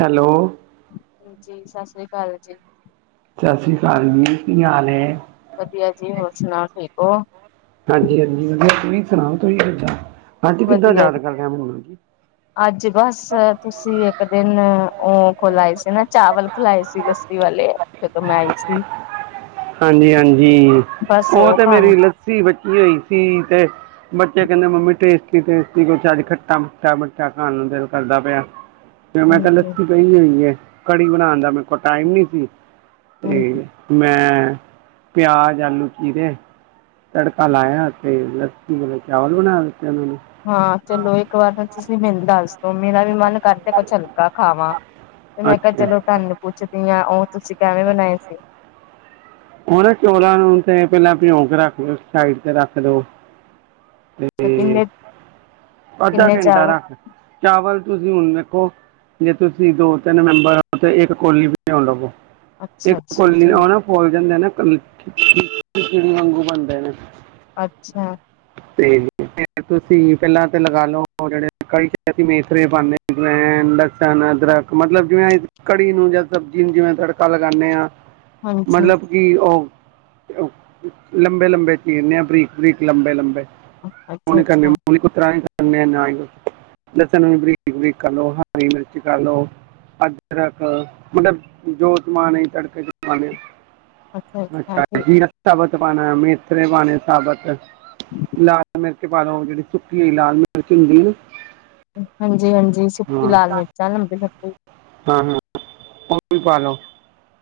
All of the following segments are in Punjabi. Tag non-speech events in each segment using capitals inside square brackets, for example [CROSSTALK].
ਹੈਲੋ ਜੀ ਸਤਿ ਸ੍ਰੀ ਅਕਾਲ ਜੀ ਸਤਿ ਸ਼੍ਰੀ ਅਕਾਲ ਜੀ, ਕੀ ਹਾਲ ਐ? ਵਧੀਆ ਜੀ ਹੋਰ ਸੁਣਾਓ? ਠੀਕ ਉਹ ਹਾਂਜੀ ਹਾਂਜੀ ਤੁਸੀਂ ਸੁਣਾਓ ਤੁਸੀਂ ਕਿਥੇ ਵਧੀਆ ਜੀ ਅੱਜ ਬਸ ਤੁਸੀਂ ਇੱਕ ਦਿਨ ਉਹ ਖੋਲ ਸੀ ਨਾ ਚਾਵਲ ਖਿਲਾਏ ਸੀ ਲੱਸੀ ਵਾਲੇ ਫਿਰ ਮੈਂ ਆਈ ਸੀ ਹਾਂਜੀ ਹਾਂਜੀ ਬਸ ਉਹ ਤੇ ਖਾਣ ਮੇਰੀ ਲੱਸੀ ਬੱਚੀ ਹੋਈ ਸੀ ਤੇ ਬੱਚੇ ਕਹਿੰਦੇ ਮੰਮੀ ਟੇਸਟੀ ਟੇਸਟੀ ਕੋ ਚੱਜ ਘੱਟਾਂ ਬਚਾ ਖਾਣ ਨੂੰ ਦਿਲ ਕਰਦਾ ਪਿਆ ਫਿਰ ਮੈਂ ਹਾਂਜੀ ਕਿਹਾ ਲੱਸੀ ਪਈ ਹੋਈ ਆ ਘੜੀ ਬਣਾਉਣ ਦਾ ਮੇਰੇ ਕੋਲ ਟਾਈਮ ਨੀ ਸੀ ਹਾਂਜੀ ਤੇ ਮੈਂ ਪਿਆਜ ਆਲੂ ਚੀਰੇ ਤੜਕਾ ਲਾਇਆ ਤੇ ਲੱਸੀ ਵਾਲ ਚਾਵਲ ਬਣਾ ਦਿੱਤੇ ਉਹਨਾਂ ਨੇ ਹਾਂ ਚਲੋ ਇੱਕ ਵਾਰ ਨਾ ਤੁਸੀਂ ਮੈਨੂੰ ਦੱਸ ਦਓ ਮੇਰਾ ਵੀ ਮਨ ਕਰਦੇ ਕੁਛ ਹਲਕਾ ਖਾਵਾਂ ਤੇ ਮੈਂ ਕਿਹਾ ਅੱਛਾ ਚਲੋ ਤੁਹਾਨੂੰ ਪੁੱਛਦੀ ਹਾਂ ਉਹ ਤੁਸੀਂ ਕਿਵੇਂ ਬਣਾਏ ਸੀ ਉਹ ਨਾ ਚੋਲਾਂ ਨੂੰ ਤੇ ਪਹਿਲਾਂ ਭਿਉਕ ਰੱਖਓ ਸਾਈਡ ਤੇ ਰੱਖ ਦੋ ਸਚਿੰਨ ਦੇ ਅੱਧਾ ਘੰਟਾ ਰੱਖ ਚਾਵਲ ਤੁਸੀਂ ਹੁਣ ਵੇਖੋ ਜੇ ਤੁਸੀਂ ਦੋ ਤਿੰਨ ਮੈਂਬਰ ਹੋ ਤੇ ਇੱਕ ਕੋਲੀ ਵੀ ਭਿਓ ਲਵੋ ਅੱਛਾ ਇੱਕ ਅੱਛਾ ਕੁਲੀ ਠੀਕ ਨਾ ਫੁੱਲ ਜਾਂਦੇ ਨਾ ਚਿੜੀ ਵਾਂਗੂ ਬਣਦੇ ਨੇ ਅੱਛਾ ਤੇ ਤੁਸੀਂ ਪਹਿਲਾਂ ਤੇ ਲਗਾ ਲਓ ਜਿਹੜੇ ਅਸੀਂ ਵੇਖ ਰਹੇ ਸਨ ਇਧਰ ਅਦਰਕ ਲਸਣ ਜਿਵੇਂ ਕੜੀ ਨੂੰ ਜਾਂ ਸਬਜੀ ਨੂੰ ਜਿਵੇਂ ਤੜਕਾ ਲਗਾਨੇ ਆ ਹਾਂਜੀ ਮਤਲਬ ਕਿ ਉਹ ਲੰਬੇ ਲੰਬੇ ਚੀਰਨੇ ਆ ਬਰੀਕ ਬਰੀਕ ਲੰਬੇ ਲੰਬੇ ਲੰਬੇ ਮੂੰਹ ਅੱਛਾ ਨ ਕਰਨੇ ਅੱਛਾ ਮੂੰਹ ਕੋਈ ਤ੍ਹਾਂ ਲਸਣ ਵੀ ਬਰੀਕ ਬਰੀਕ ਕਰ ਲੋ ਹਰੀ ਮਿਰਚ ਕਰ ਲਓ ਅਦਰਕ ਮਤਲਬ ਜੋਤਮਾ ਤੜਕੇ ਚ ਅੱਛਾ ਜ ਰਸਤਾ ਬ ਪਾਣਾ ਮੇਥਰੇ ਪਾਣੇ ਸਾਬਤ ਲਾਲ ਮਿਰਚ ਪਾ ਲੋ ਜਿਹੜੀ ਸੁੱਕੀ ਆਈ ਲਾਲ ਮਿਰਚ ਹੁੰਦੀ ਹਾਂਜੀ ਹਾਂਜੀ ਨਾ ਸੁੱਕੀ ਹਾਂ ਲਾਲ ਮਿਰਚਾਂ ਲੰਬੇ ਲ ਹ ਹਾਂ ਹਾਂ ਉਹ ਪਾਾਲੋ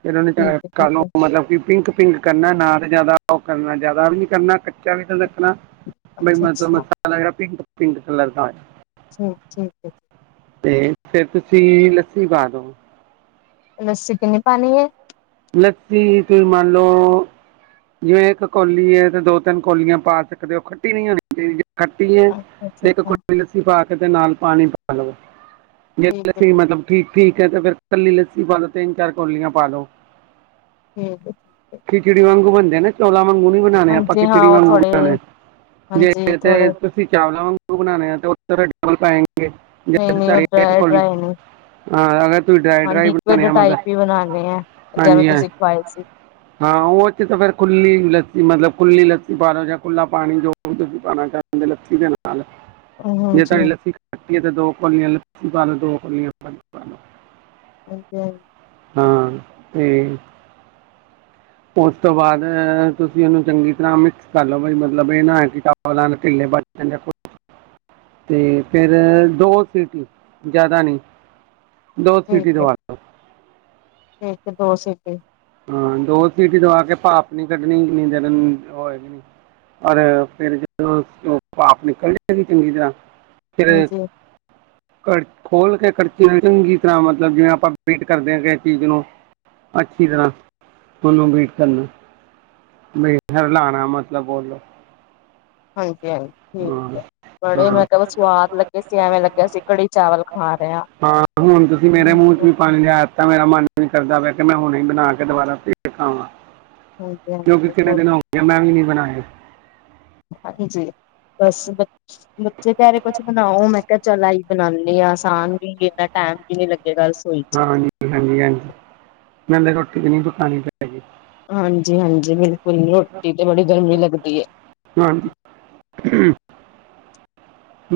ਜਨਾਂ ਨੇ ਠੀਕ ਹੈ ਠੀਕ ਕੱਲ ਨੂੰ ਹੈ ਮਤਲਬ ਕਿ ਪਿੰਕ ਪਿੰਕ ਕਰਨਾ ਨਾ ਜ਼ਿਆਦਾ ਉਹ ਕਰਨਾ ਜ਼ਿਆਦਾ ਵੀ ਨੀ ਕਰਨਾ ਕੱਚਾ ਵੀ ਤਾਂ ਮਤਲਬ ਅੱਛਾ-ਅੱਛਾ ਮਸਾਲਾ ਵਗੈਰਾ ਪਿੰਕ ਪਿੰਕ ਕੱਲਰ ਦਾ ਠੀਕ ਠੀਕ ਜੀਕ ਤੇ ਫਿਰ ਤੁਸੀਂ ਲੱਸੀ ਪਾ ਦੋ ਲੱਸੀ ਕਿੰਨੀ ਪਾਣੀ ਹੈ ਲੱਸੀ ਤੁਸੀਂ ਮੰਨ ਲਓ ਜਿਵੇਂ ਇੱਕ ਕੌਲੀ ਹੈ ਤੇ ਦੋ ਤਿੰਨ ਕੌਲੀਆਂ ਪਾ ਸਕਦੇ ਹੋ ਖੱਟੀ ਨਹੀਂ ਹੋਣੀ ਚਾਹੀਦੀ ਖੱਟੀ ਹੈ ਅੱਛਾ-ਅੱਛਾ ਅੱਛਾ ਇੱਕ ਕੁੜ ਅੱਛਾ ਲਸੀਫਾ ਤੇ ਨਾਲ ਪਾਣੀ ਪਾ ਲਵੋ ਜ ਠੀਕ ਹੈ ਅਸੀਂ ਮਤਲਬ ਠੀਕ ਠੀਕ ਹੈ ਤੇ ਫੇਰ ਕੱਲੀ ਲੱਸੀ ਪਾ ਦੋ ਤਿੰਨ ਚਾਰ ਕੋਲੀਆਂ ਪਾ ਲੋੋ ਠੀਕ ਹੈ ਠੀਕ ਹੈ ਖਿਚੜੀ ਵਾਂਗੂ ਬੰ ਚੋਲਾ ਵਾਂਗੂ ਨੀ ਬਣਾਉਣੇ ਆਪਾਂ ਹਾਂਜੀ ਹਾਂ ਖਿਚੜੀ ਉਹ ਵਾਂਗੂ ਥੋੜੇ ਬਣਾਉਣੇ ਹਾਂਜੀ ਜੇ ਤੇ ਥੋੜੇ ਤੁਸੀਂ ਚਾਵਲਾਂ ਵਾਂਗੂ ਬਣਾਣੇ ਹੈ ਤੇ ਉਹ ਡਬਲ ਪਾਏ ਨਹੀਂ ਨਹੀਂ ਉਹ ਡਰਾ ਡਰਾਏ ਨਹੀਂ ਹਾਂ ਤੁਸੀਂ ਡਰਾਈ ਹਾਂ ਡਰਾਈ ਬਣਾਉਣੇ ਲਿਕੁਡ ਆ ਟਾਈਪ ਹੀ ਮਤਲਬ ਬਣਾਉਣੇ ਆ ਜਿਵੇਂ ਹਾਂਜੀ ਹਾਂ ਤੁਸੀਂ ਖਵਾਏ ਸੀ ਹਾਂ ਉਹਥੇ ਤਾਂ ਫੇਰ ਖੁੱਲੀ ਲੱਸੀ ਮਤਲਬ ਖੁੱਲੀ ਲੱਸੀ ਪਾ ਲਓ ਜਾਂ ਖੁੱਲ੍ਹਾ ਪਾਣੀ ਜੋ ਵੀ ਤੁਸੀਂ ਪਾਉਣਾ ਚਾਹੁੰਦੇ ਲੱਸੀ ਦੇ ਨਾਲ ਜੇ ਹਾਂਜੀ ਤੁਹਾੀ ਲੱਸੀ ਖਤੀ ਹੈ ਤੇ ਦੋ ਕੋ ਬ ਦ ਹਾਂਜੀ ਫੇਰ ਉਸ ਤੋਂ ਬਾਅਦ ਤੁਸੀਂ ਉਹਨੂੰ ਚੰਗੀ ਤਰ੍ਹਾਂ ਮਿਕਸ ਕਰ ਲਓ ਬਾਈ ਮਤਲਬ ਇਹ ਨਾ ਹੈ ਕਿ ਚਾਵਲ ਭਜ ਜਾਂ ਕੁਛ ਤੇ ਫਿਰ ਦੋ ਸੀਟੀ ਜ਼ਿਆਦਾ ਨਹੀਂ ਦੋ ਠੀਕ ਸਿਟੀ ਹੈ ਤੋਂਵਾ ਦੋ ਸੀਟ ਹਾਂ ਦੋ ਸੀਟ ਦਵਾ ਕੇ ਪਾਪ ਨਹੀਂੀ ਕੱਢਣੀ ਕਿੰਨੀ ਦੇਰਏਗੀ ਨ ਪਰ ਫਿਰ ਜਦੋਂ ਪਾਪ ਨਿਕਲ ਹੈਗੀ ਚੰਗੀ ਤਰ੍ਹਾਂ ਫਿਰ ਹਾਂਜੀ ਖੋਲ ਕੇ ਖਰਚੇ ਚੰਗੀ ਤਰ੍ਹਾਂ ਮਤਲਬ ਜਿਵੇਂ ਆਪਾਂ ਵੇਟ ਕਰਦੇ ਹਾਂ ਕਿਸ ਚੀਜ਼ ਨੂੰ ਅੱਛਾ ਤਰ੍ਹਾਂ ਤੁਾਨੂੰ ਵੀਟ ਕਰਨਾ ਲਣਾ ਮਤਲਬ ਬੋਲੋ ਹਾਂ ਹਾਂ ਠੀਕ ਹੈ ਬੜੇ ਹਾਂ ਮਤਲਬ ਸਵਾਦ ਲੱਗੇ ਸੀਿਆਵੇਂ ਲੱਗੇਿਆ ਅਸੀਂ ਕੜੀ ਚਾਵਲ ਖਾ ਰਹੇ ਹਾਂ ਤਾਂ ਮੇਰਾ ਮਨ ਨੀ ਕਰਦਾ ਪ ਕਿ ਮੈਂ ਹੁਣੇ ਬਣਾ ਕੇ ਦੁਬਾਰਾਖਾਵਾਂ ਹਾਂਜੀ ਕਿਕ ਕਿੰਨੇ ਹਾਂਜੀ ਦਿਨ ਹੋ ਗ ਮੈਂ ਵੀ ਨੀ ਬਣਾ ਹ ਹਾਂਜੀ ਬਸ ਬੱਚੇ ਪਰੇ ਕੁਛ ਬਣਾਓ ਮੈਂ ਕਿਹਾ ਚੱਲ ਆਈ ਬਣਾਉਣੀ ਹਾਂ ਆਸਾਨ ਵੀ ਇਨਾ ਟੈਮ ਵੀ ਨੀ ਲੱ ਹਾਂਜੀ ਹਾਂਜੀ ਹਾਂਜੀ ਮਲੇ ਰੱਟੀ ਨੀ ਦੁਕਾਨੀ ਤੇ ਹਾਂਜੀ ਹਾਂਜੀ ਬਿਲਕੁਲ ਰੋਟੀ ਤੇ ਬੜੀ ਗਰਮ ਹੀ ਲੱਗਦੀ ਹੈ । ਹਾਂ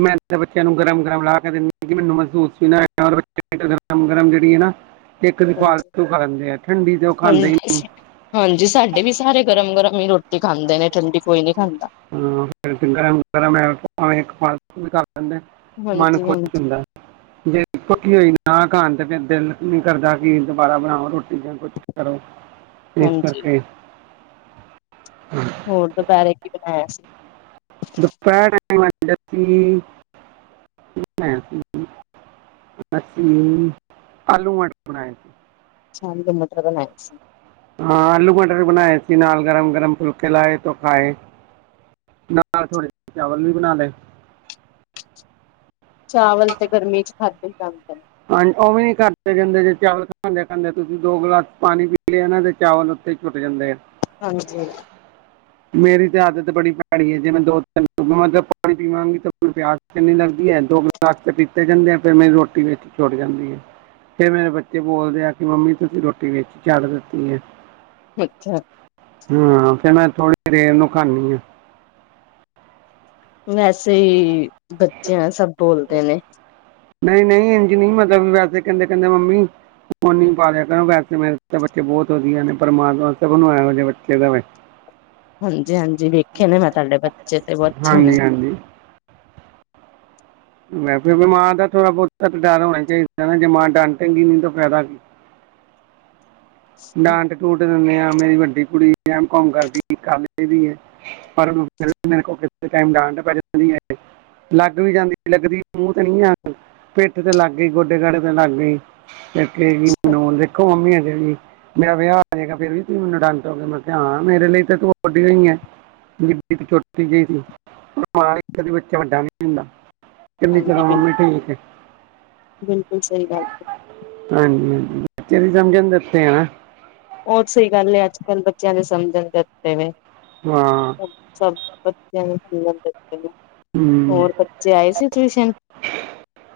ਮੈਂ ਬੱਚਿਆਂ ਨੂੰ ਗਰਮ ਗਰਮ ਲਾ ਕੇ ਦਿੰਦੀ ਹਾਂ । ਮੈਨੂੰ ਮਹਿਸੂਸ ਵੀ ਨਾ ਹੈਗਾ ਗਰਮ ਗਰਮ ਜਿਹੜੀ ਹੈ ਨਾ । ਖਾਂਦੇ ਹਾਂਜੀ ਹੀ ਨਹੀਂ ਹਾਂਜੀ ਸਾਡੇ ਵੀ ਸਾਰੇ ਗਰਮ ਗਰਮ ਹੀ ਰੋਟੀ । ਖਾਂਦੇ ਨੇ । ਹਮ ਸੇ ਹੀ ਗੱਲ ਹੈ। [INAUDIBLE] [INAUDIBLE] [INAUDIBLE] ਹਾਂਜੀ ਹਾਂਜੀ ਫ ਦਿਲ ਨੀ ਕਰਦਾ ਕਿ ਦੁਬਾਰਾ ਬਣਾਓ ਰੋਟੀ । ਚੀਜ਼ਾਂ ਕੁ ਕਰੋ ਇਸ ਹਾਂਜੀ ਕਰਕੇ । [INAUDIBLE] ਦੁਪਹਿਰੇ ਕੀ ਬਣਾਇਆ ਸੀ? ਦੁਪਹਿਰ ਟਾਈਮ ਲੱਸੀ ਬਣਾਇਆ ਸੀ ਲੱਸੀ ਆਲੂ ਮਟਰ । ਸ਼ਾਮ ਨੂੰ ਮਟਰ ਬਣਾਏ ਸੀ। ਹਾਂ ਆਲੂ ਮਟਰ ਬਣਾਏ ਸੀ । ਨਾਲ ਗਰਮ ਗਰਮ ਫੁਲਕੇ ਲਾਏ ਤੋਂ ਖਾਏ ਨਾਲ ਥੋੜੇ ਚਾਵਲ ਵੀ ਬਣਾ ਲਏ। ਚਾਵਲ ਤੇ ਗਰਮੀ ਚ ਖਾਧੇ ਜਾਂਦੇ ਨੇ। ਘਰਦੇ ਜਾਂਦੇ ਜੇ ਚਾਵਲ ਖਾਂਦੇ ਖਾਂਦੇ ਤੁਸੀਂ ਦੋ ਗਲਾਸ ਪਾਣੀ ਪੀ ਲਿਆ ਨਾਂ ਤੇ ਚਾਵਲ ਉੱਥੇ ਹੀ ਛੁੱਟ ਜਾਂਦੇ ਆ । ਹਾਂਜੀ। ਮੇਰੀ ਤੇ ਆਦਤ ਬੜੀ ਭੈੜੀ ਹੈ । ਜੇ ਮੈਂ ਦੋ ਤਿੰਨ ਮਤਲਬ ਪਾਣੀ ਪੀਵਾਂਗੀ ਤਾਂ ਪਿਆਸ ਕਿੰਨੀ ਲੱਗਦੀ ਹੈ । ਤਾਕਤ ਪੀਤੇ ਜਾਂਦੇ ਆ। ਫਿਰ ਮੇਰੀ ਰੋਟੀ ਵਿੱਚ ਛੁੱਟ ਜਾਂਦੀ ਆ। ਫਿਰ ਮੇਰੇ ਬੱਚੇ ਬੋਲਦੇ ਆ ਕਿ ਮੰਮੀ ਤੁਸੀਂ ਰੋਟੀ ਵਿੱਚ ਛੱਡ ਦਿੱਤੀ ਹੈ ਅੱਛਾ । ਹਮ ਫਿਰ ਮੈਂ । [INAUDIBLE] ਵੈਸੇ ਹੀ ਬੱਚੇ ਆ ਸਭ ਬੋਲਦੇ ਨੇ । ਨਹੀਂ ਨਹੀਂ ਇੰਝ ਨਹੀਂ ਮਤਲਬ ਵੈਸੇ ਕਹਿੰਦੇ ਕਹਿੰਦੇ ਮੰਮੀ ਫੋਨ ਪਾ ਲਿਆ ਕਰੋ। ਵੈਸੇ ਮੇਰੇ ਤਾਂ ਬੱਚੇ ਬਹੁਤ ਵਧੀਆ ਨੇ । ਪਰਮਾਤਮਾ ਸਭ ਨੂੰ ਐਵੇਂ ਦੇ ਬੱਚੇ ਦਵੇ । ਹਾਂ ਜੀ ਹਾਂ ਜੀ ਵੇਖੇ ਨੇ ਮੈਂ ਤੁਹਾਡੇ ਬੱਚੇ ਤੇ ਬ ਅੱਛੇ ਨੇ। ਹਾਂਜੀ ਹਾਂਜੀ ਮੈਂ ਫਿਰ ਮਾਂ ਦਾ ਥੋੜ੍ਹਾ ਬਹੁਤਾ ਤਾਂ ਡਰ ਹੋਣਾ ਚਾਹੀਦਾ ਨਾ । ਜੇ ਮਾਂ ਡਾਟੇਗੀ ਨੀ ਤਾਂ ਫਾਇਦਾ ਕੀ ਹੈ। ਡਾਂਟ ਡੂਟ ਦਿੰਦੇ ਹਾਂ। ਮੇਰੀ ਵੱਡੀ ਕੁੜੀ ਐਮ ਕੌਮ ਕਰਦੀ ਹੈ ।ਪਰ ਮੇਰੇ ਕੋਲ ਡਾਂਟ ਪੈਦੀ। ਲੱਗ ਵੀ ਜਾਂਦੀ। ਲੱਗਦੀ ਮੂੰਹ ਤੇ ਨੀ ਆ ਪਿੱਠ ਤੇ ਲੱਗ ਗਈ ਗੋਡੇ ਗੜੇ ਤੇ ਲੱਗ ਗਈ ਹੈ। ਫਿਰ ਕਹੇਗੀ ਮੈਨੂੰ ਦੇਖੋ ਮੰਮੀ ਹੈ। ਦੇਣੀ। ਮੇਰਾ ਵਿਆਹ ਹੋ ਜਾਏਗਾ ਫੇਰ ਵੀ ਤੁਸੀ ਮੈਨੂੰ ਦਾਂਟੋਗੇ ਮੇਰੇ ਲਈ ਤੇ ਤੂੰ ਓਡੀ ਹੋਈ ਛੋਟੀ ਜਿਹੀ । ਬੱਚਾ ਵੱਡਾ ਨ । ਕਿੰਨੀ ਹਾਂਜੀ ਚਿਰਾ ਬਿਲ ਮੰਮੀ ਢਿੱਲੀ ਹੈ । ਬਿਲਕੁਲ ਸਹੀ ਗੱਲ ਹੈ। [INAUDIBLE] ਹੋਰ ਸਹੀ ਗੱਲ ਹੈ। ਅੱਜ ਕੱਲ੍ਹ ਬੱਚਿਆਂ ਦੇ ਸਮਝਣ ਦਤੇ ਵ ਹੈ। ਹਾਂ [INAUDIBLE] [INAUDIBLE] ਹੂੰ ਹੋਰ ਬੱਚੇ ਆਏ ਸੀ ਟਿਊਸ਼ਨ ।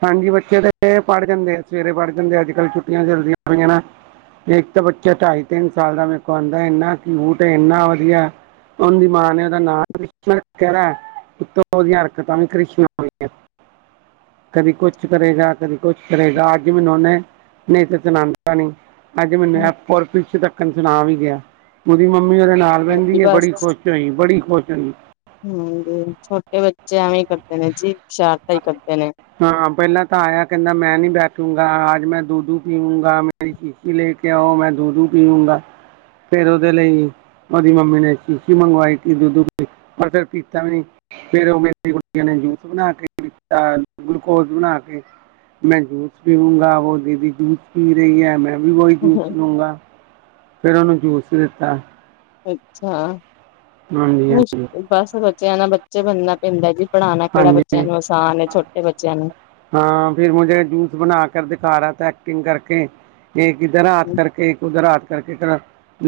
ਹਾਂਜੀ ਬੱਚੇ ਤਾਂ ਪੜ੍ਹ ਜਾਂਦੇ ਆ ਸਵੇਰੇ ਪੜ੍ਹ ਜਾਂਦੇ ਅੱਜ ਕੱਲ ਛੁੱਟੀਆਂ ਚੱਲਦੀਆਂ ਪਈਆਂ ਨਾ ਇੱਕ ਤਾਂ ਬੱਚਾ ਢਾਈ ਤਿੰਨ ਸਾਲ ਦਾ ਮੇਰੇ ਕੋ ਆਉਂਦਾ ਇੰਨਾ ਕਿਊਟ ਹੈ ਇੰਨਾ ਵਧੀਆ ਉਹਦੀ ਮਾਂ ਨੇ ਉਹਦਾ ਨਾਮ ਕ ਕਹਦਾ ਉਤੋਂ ਉਹਦੀਆਂ ਹਰਕਤਾਂ ਵੀ ਕ੍ਰਿਸ਼ਮ ਹੋਈਆਂ ਕਦੀ ਕੁਛ ਕਰੇਗਾ ਕਦੀ ਕੁਛ ਕਰੇਗਾ ਅੱਜ ਮੈਨੂੰ ਉਹਨੇ ਨਹੀਂ ਤਾਂ ਚਨਾਨਤਾ ਨੀ ਅਜ ਮੈਂਨ ਪਰਫੀਛੇ ਤੱਕ ਸੁਣਾ ਵੀ ਗਿਆ ਉਹਦੀ ਮੰਮੀ ਮੰਮੀ ਉਹਦੇ ਨਾਲ ਹਾਂਜੀ ਵਹਿੰਦੀ ਹੈ ਬਸ ਬੜੀ ਖੁਸ਼ ਹੋਈ ਬੜੀ ਖੁਸ਼ ਹੋਈ ਜੇ ਕਰਦੇ ਨੇ ਜੀ ਸ਼ਰਾਰਤਾਂ ਹੀ ਕਰਦੇ ਨੇ। ਹਾਂ ਪਹਿਲਾਂ ਤਾਂ ਆਇਆ ਕਹਿੰਦਾ ਮੈਂ ਨੀ ਬੈਠੂਗੀ ਅੱਜ ਮੈਂ ਦੁਧੂ ਪੀਊਂਗਾ ਮੇਰੀ ਸ਼ੀਸ਼ੀ ਲੈ ਕੇ ਆਓ ਮੈਂ ਦੁਧੂ ਪੀਊਂਗਾ ਫੇਰ ਉਹਦੇ ਲਈ ਉਹਦੀ ਮੰਮੀ ਨੇ ਸ਼ੀਸ਼ੀ ਮੰਗਵਾਈ ਦੁੱਧੂ ਪਰ ਫਿਰ ਪੀਤਾ ਵੀ ਨ ਫੇਰ ਉਹ ਮੇਰੀ ਕੁੜੀਆਂ ਨੇ ਜੂਸ ਬਣਾ ਕੇ ਗਲੂਕੋਜ ਬਣਾ ਕੇ ਮੈਂ ਜੂਸ ਪੀਊਂਗਾ ਵਲੀ ਦੀ ਜੂਸ ਪੀ ਰਹੀ ਹੈ ਮੈਂ ਵੀ ਬਹੀ ਦਸ ਲੂੰਗਾ ਫੇਿਰ ਉਹਨੂੰ ਜੂਸ ਦਿੱਤਾ ਅੱਛਾ ਹਾਂਜੀ ਹਾਂਜੀ ਬਸ ਵਧੀਆ ਬੱਚਿਆਂ ਨਾਲ ਬੱਚੇ ਬਣਨਾ ਪੈਂਦਾ ਜੀ ਪੜ੍ਹਾਉਣਾ ਕਿਹੜਾ ਬੱਚਿਆਂ ਹਾਂਜੀ ਨੂੰ ਆਸਾਨ ਹੈ ਛੋਟੇ ਬੱਚਿਆਂ ਨੂੰ। ਹਾਂ ਫਿਰ ਮੁੇ ਜੂਸ ਬਣਾ ਕਰ ਦਿਖਾ ਰਿਾ ਤ ਸ਼ਟਿੰਗ ਕਰਕੇ ਜ ਕਿੱਧਰ ਰਾਤ ਕਰਕੇ ਉੱਧਰ ਰਾਤ ਕਰਕੇ ਤਰ੍ਹਾਂ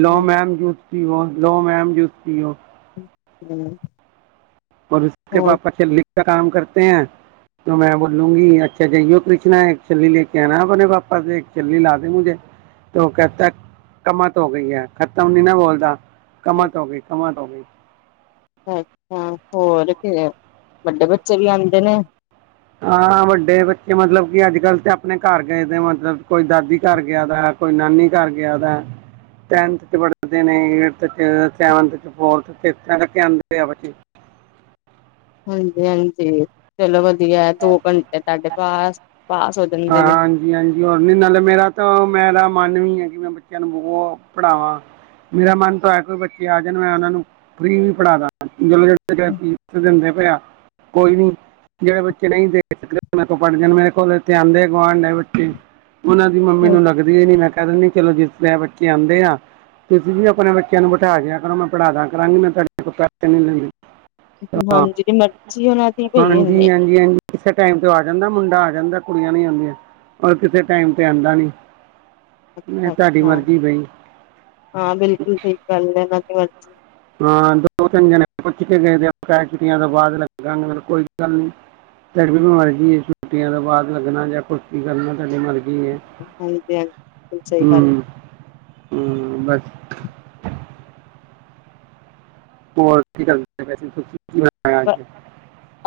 ਲੋ ਮੈਪ ਜੂਸ ਸੀ ਉਹ ਲੋਅ ਮੈਮ ਜੂਸ ਸੀੀ ਉਹ ਹਮ ਪਰ ਉਸ ਬਾਅ ਪੇ ਲਿਖ ਕਮ ਕਰਤੇ ਹੈ ਮੈਂ ਬੋਲੂੰਗੀ ਅੱਛਾ ਜਈਓ ਕ੍ਰਿਨਾ ਇੱਕ ਚੱਲਲੀ ਲੈ ਕੇ ਆਣਾ ਆਪਣੇ ਪਾਪਾ ਚੱਲਲੀ ਲਾ ਦੇ ਮੁਝੇ ਤ ਕਹਿਤਾ ਕਮਤ ਹੋ ਗਈ ਹੈ ਖ਼ਤਮ ਨੀ ਨਾ ਬੋਲਦਾ ਕਮ ਤੋਂ ਹੋ ਗਈ ਕਮ ਸਵੇਈ ਅੱਛਾ ਹੋਰ ਫ ਵੱਡੇ ਬੱਚੇ ਵੀ ਆਉਂਦੇ ਨੇ ਹਾਂ ਵੱਡੇ ਬੱਚੇ ਮਤਲਬ ਕਿ ਅੱਜ ਕੱਲ੍ਹ ਤੇ ਆਪਣੇ ਘਰ ਗਏ ਮਤਲਬ ਕੋਈ ਦਾਦੀ ਘਰ ਗਿਆ ਦਾ ਕੋਈ ਨਾਨੀ ਘਰ ਗਿਆ ਦਾ ਟੈਨਥ ਚ ਪੜਦੇ ਨੇ ਥ ਚ ਸਵ ਫੋਥਕੇ ਆਂਦੇ ਆ ਬੱਚੇ ਹਾਂਜੀ ਹਾਂਜੀ ਚਲੋ ਵਧੀਆ ਹੈ ਦੋ ਘੰਟੇ ਤੁਹਾਡੇ ਪਾਸ ਪਾਸ ਹੋ ਜਾਂਦੇ ਹਾਂ ਨੇ ਹਾਂਜੀ ਹਾਂਜੀ ਹੋਰ ਨੀ ਨਾਲ ਮੇਰਾ ਤਾਂ ਮੈਂਰਾ ਮਨ ਵੀ ਹੈ ਕਿ ਮੈਂ ਬੱਚਿਆਂ ਨੂੰ ਬ ਪੜਾਵਾਂ ਮੇਰਾ ਮਨ ਤਾਂ ਹੈ ਕੋਈ ਬੱਚੇ ਆ ਜਾਣ ਮੈਂ ਉਹਨਾਂ ਨੂੰ ਫੀ ਵੀ ਪੜ੍ਹਾ ਦ ਜਦੋਂੀਸ ਦਿੰਦੇ ਪਏ ਆ ਕੋਈ ਨੀ ਜਿਹੜੇ ਬੱਚੇ ਨਹੀਂ ਦੇ ਸਕਦੇ ਮੇਰੇ ਪੜ੍ਹ ਜਾਣ ਮੇਰੇ ਕੋਲ ਆਉਂਦੇ ਆ ਆਂਡ ਗੁਆਂਡ ਦੇ ਬੱਚੇ ਉਹਨਾਂ ਦੀ ਮੰਮੀ ਨੂੰ ਲਗਦੀ ਹੈ ਨੀ ਮੈਂ ਕਹਿ ਦਿੰਦੀ ਚਲੋ ਜਿਸ ਤਰ੍ਹਾਂ ਬੱਚੇ ਆਉਂਦੇ ਆ ਤੁਸੀਂ ਵੀ ਆਪਣੇ ਬੱਚਿਆਂ ਨੂੰ ਬਿਠਾ ਕੇ ਕਰੋ ਮੈਂ ਪੜ੍ਹਾ ਦ ਕਰਾਂਗੀ ਮੈਂ ਤੁਹਾਡੇ ਕੋਲ ਪੈਸੇ ਨੀ ਲੈਂਦੀ ਹਾਂਜੀ ਦੀ ਮਰਜ਼ੀ ਉਹਨਾਂ ਦੀ ਪਈ ਇਨੇ ਹਾਂਜੀ ਹਾਂਜੀ ਹਾਂਜੀ ਕਿਸੇ ਟਾਈਮ ਤੇ ਆ ਜਾਂਦਾ ਮੁੰਡਾ ਆ ਜਾਂਦਾ ਕੁੜੀਆਂ ਨੀ ਆਉਂਦੀਆਂ ਰ ਕਿਸੇ ਟਾਈਮ ਤੇ ਆਉਂਦਾ ਨੀ ਅੱਛਾ- ਅੱਛਾ ਹਾਂ ਬਿਲਕੁਲ ਸਹੀ ਗੱਲ ਏ ਮੈਂ ਕਿਹਾ ਹਾਂ ਦੋ ਤਿੰਨ ਜਣੇ ਪੁੱਛ ਕੇ ਗਏ ਛੁੱਟੀਆਂ ਤੋਂ ਬਾਅਦ ਲੱਗਾਂਗੇ ਕੋਈ ਗੱਲ ਨ ਤੇਡ ਵੀ ਵੀ ਮਰਜ਼ੀ ਛੁੱਟੀਆਂ ਤੋਂ ਬਾਅਦ ਲੱਗਣਾ ਜਾਂ ਕੁਛ ਕਰਨਾ ਤੁਹਾਡੀ ਮਰਜੀ ਠੀਕ ਹੈ ਹਾਂਜੀ ਹਾਂਜੀ ਬਿਲਕੁਲ ਸਹੀ ਗੱਲ ਹੂੰ। ਹੂੰ ਬਸ ਹੋਰ ਕੀ ਕਰਦੇ ਪਏ ਸੀ ਤੁਸੀ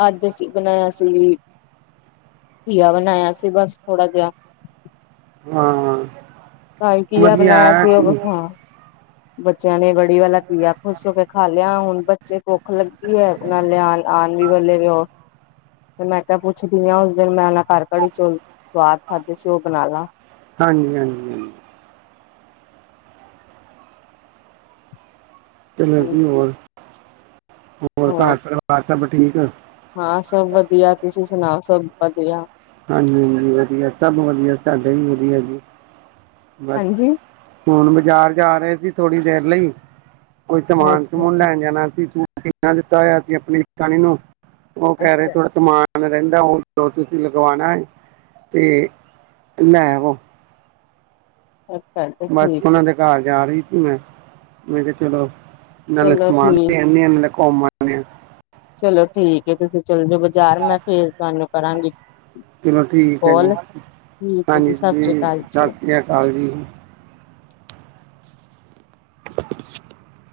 ਅੱਜ ਅਸੀਂ ਬਣਾਇਆ ਸ [INAUDIBLE] ਘੀਆ ਬਣਾਇਆ ਸੀ ਬਸ ਥੋੜਾ ਜਿਹਾ ਹਾਂ ਭਾਈ ਘੀਆ ਵਧੀਆ ਬਣਾਇਆ ਹੈ ਸੀ ਉਹ ਹਾਂਜੀ ਹਾਂ। ਬੱਚਿਆਂ ਨੇ ਬੜੀ ਵਾਲਾ ਘੀਆ ਖੁਸ਼ ਹੋ ਕੇ ਖਾ ਲਿਆ ਹੁਣ ਬੱਚੇ ਭੁੱਖ ਲੱਗੀ ਹੈ ਨਾਲ ਲਿਆ ਆਉਣ ਵੀ ਬਲੇ ਵੀ ਉਹ ਤੇ ਮੈਂ ਕਿਹਾ ਪੁੱਛਦੀ ਹ ਉਸ ਦਿਨ ਮੈਂ ਉਹ ਘਰ ਕੜੀ 'ਚੋ ਸਵਾਦ ਖਾਧੇ ਸੀ ਉਹ ਬਣਾ ਲਾਂ। ਹਾਂਜੀ -ਹਾਂਜੀ- ਹਾਂਜੀ। ਚੱਲੋ ਜੀ ਹੋਰ ਹੋਰ ਘਰ ਪਰਵਾਰ ਸਭ ਠੀਕ ਹਾਂ ਸਭ ਵਧੀਆ ਤੁਸੀਂ ਸੁਣਾਓ ਸਭ ਵਧੀਆ ਹਾਂਜੀ -ਹਾਂਜੀ ਵਧੀਆ ਸਭ ਵਧੀਆ ਸਾਡੇ ਵੀ ਵਧੀਆ ਜੀ। ਬਸ ਹਾਂਜੀ ਹੁਣ ਬਾਜ਼ਾਰ ਜਾ ਰਹੇ ਸੀ ਥੋੜੀ ਦੇਰ ਲਈ ਕੋਈ ਸਮਾਨ ਅੱਛਾ ਸਮੂਨ ਲੈਣ ਜਾਣਾ ਸੀ ਤੂੰ ਅਸੀ ਨਾ ਦਿੱਤਾ ਹੋਇਆ ਸੀ ਆਪਣੀ [UNINTELLIGIBLE] ਕਣੀ ਨੂੰ ਉਹ ਕਹਿ ਰਹੇ ਅੱਛਾ ਥੋੜਾ ਸਮਾਨ ਰਹਿੰਦਾ ਉਹ ਤੁਸੀਂ ਲਗਵਾਉਣਾ ਤੇ ਲੈ ਵੋ। ਅੱਛਾ ਅੱਛਾ ਬਸ ਠੀਕ ਹੈ ਉਹਨਾਂ ਦੇ ਘਰ ਜਾ ਰਹੀ। ਮੈਂ-ਮੈਂ ਕਿਹਾ ਚਲੋ। ਨਾਲੇ ਚਲੋ ਸਮਾਨ ਠੀਕ ਦੇ ਆਨੀ ਆ ਨਾਲੇ ਘੁੰਮ ਆਣੇ ਆ। ਚਲੋ ਠੀਕ ਹੈ। ਤੁਸੀਂ ਚੱਲ ਜਾ ਬਾਜ਼ਾਰ ਮੈਂ ਫੇਰ ਤੁਹਾਨੂੰ ਕਰਾਂਗੀ। ਚਲੋ ਠੀਕ ਹੈ ਜੀ ਕੋਲ ਹਾਂ ਠੀਕ ਹੈ ਜੀ ਸਤਿ ਸਤਿ ਸ੍ਰੀ ਅਕਾਲ ਜੀ ਸ੍ਰੀ ਅਕਾਲ ਜੀ। [INAUDIBLE]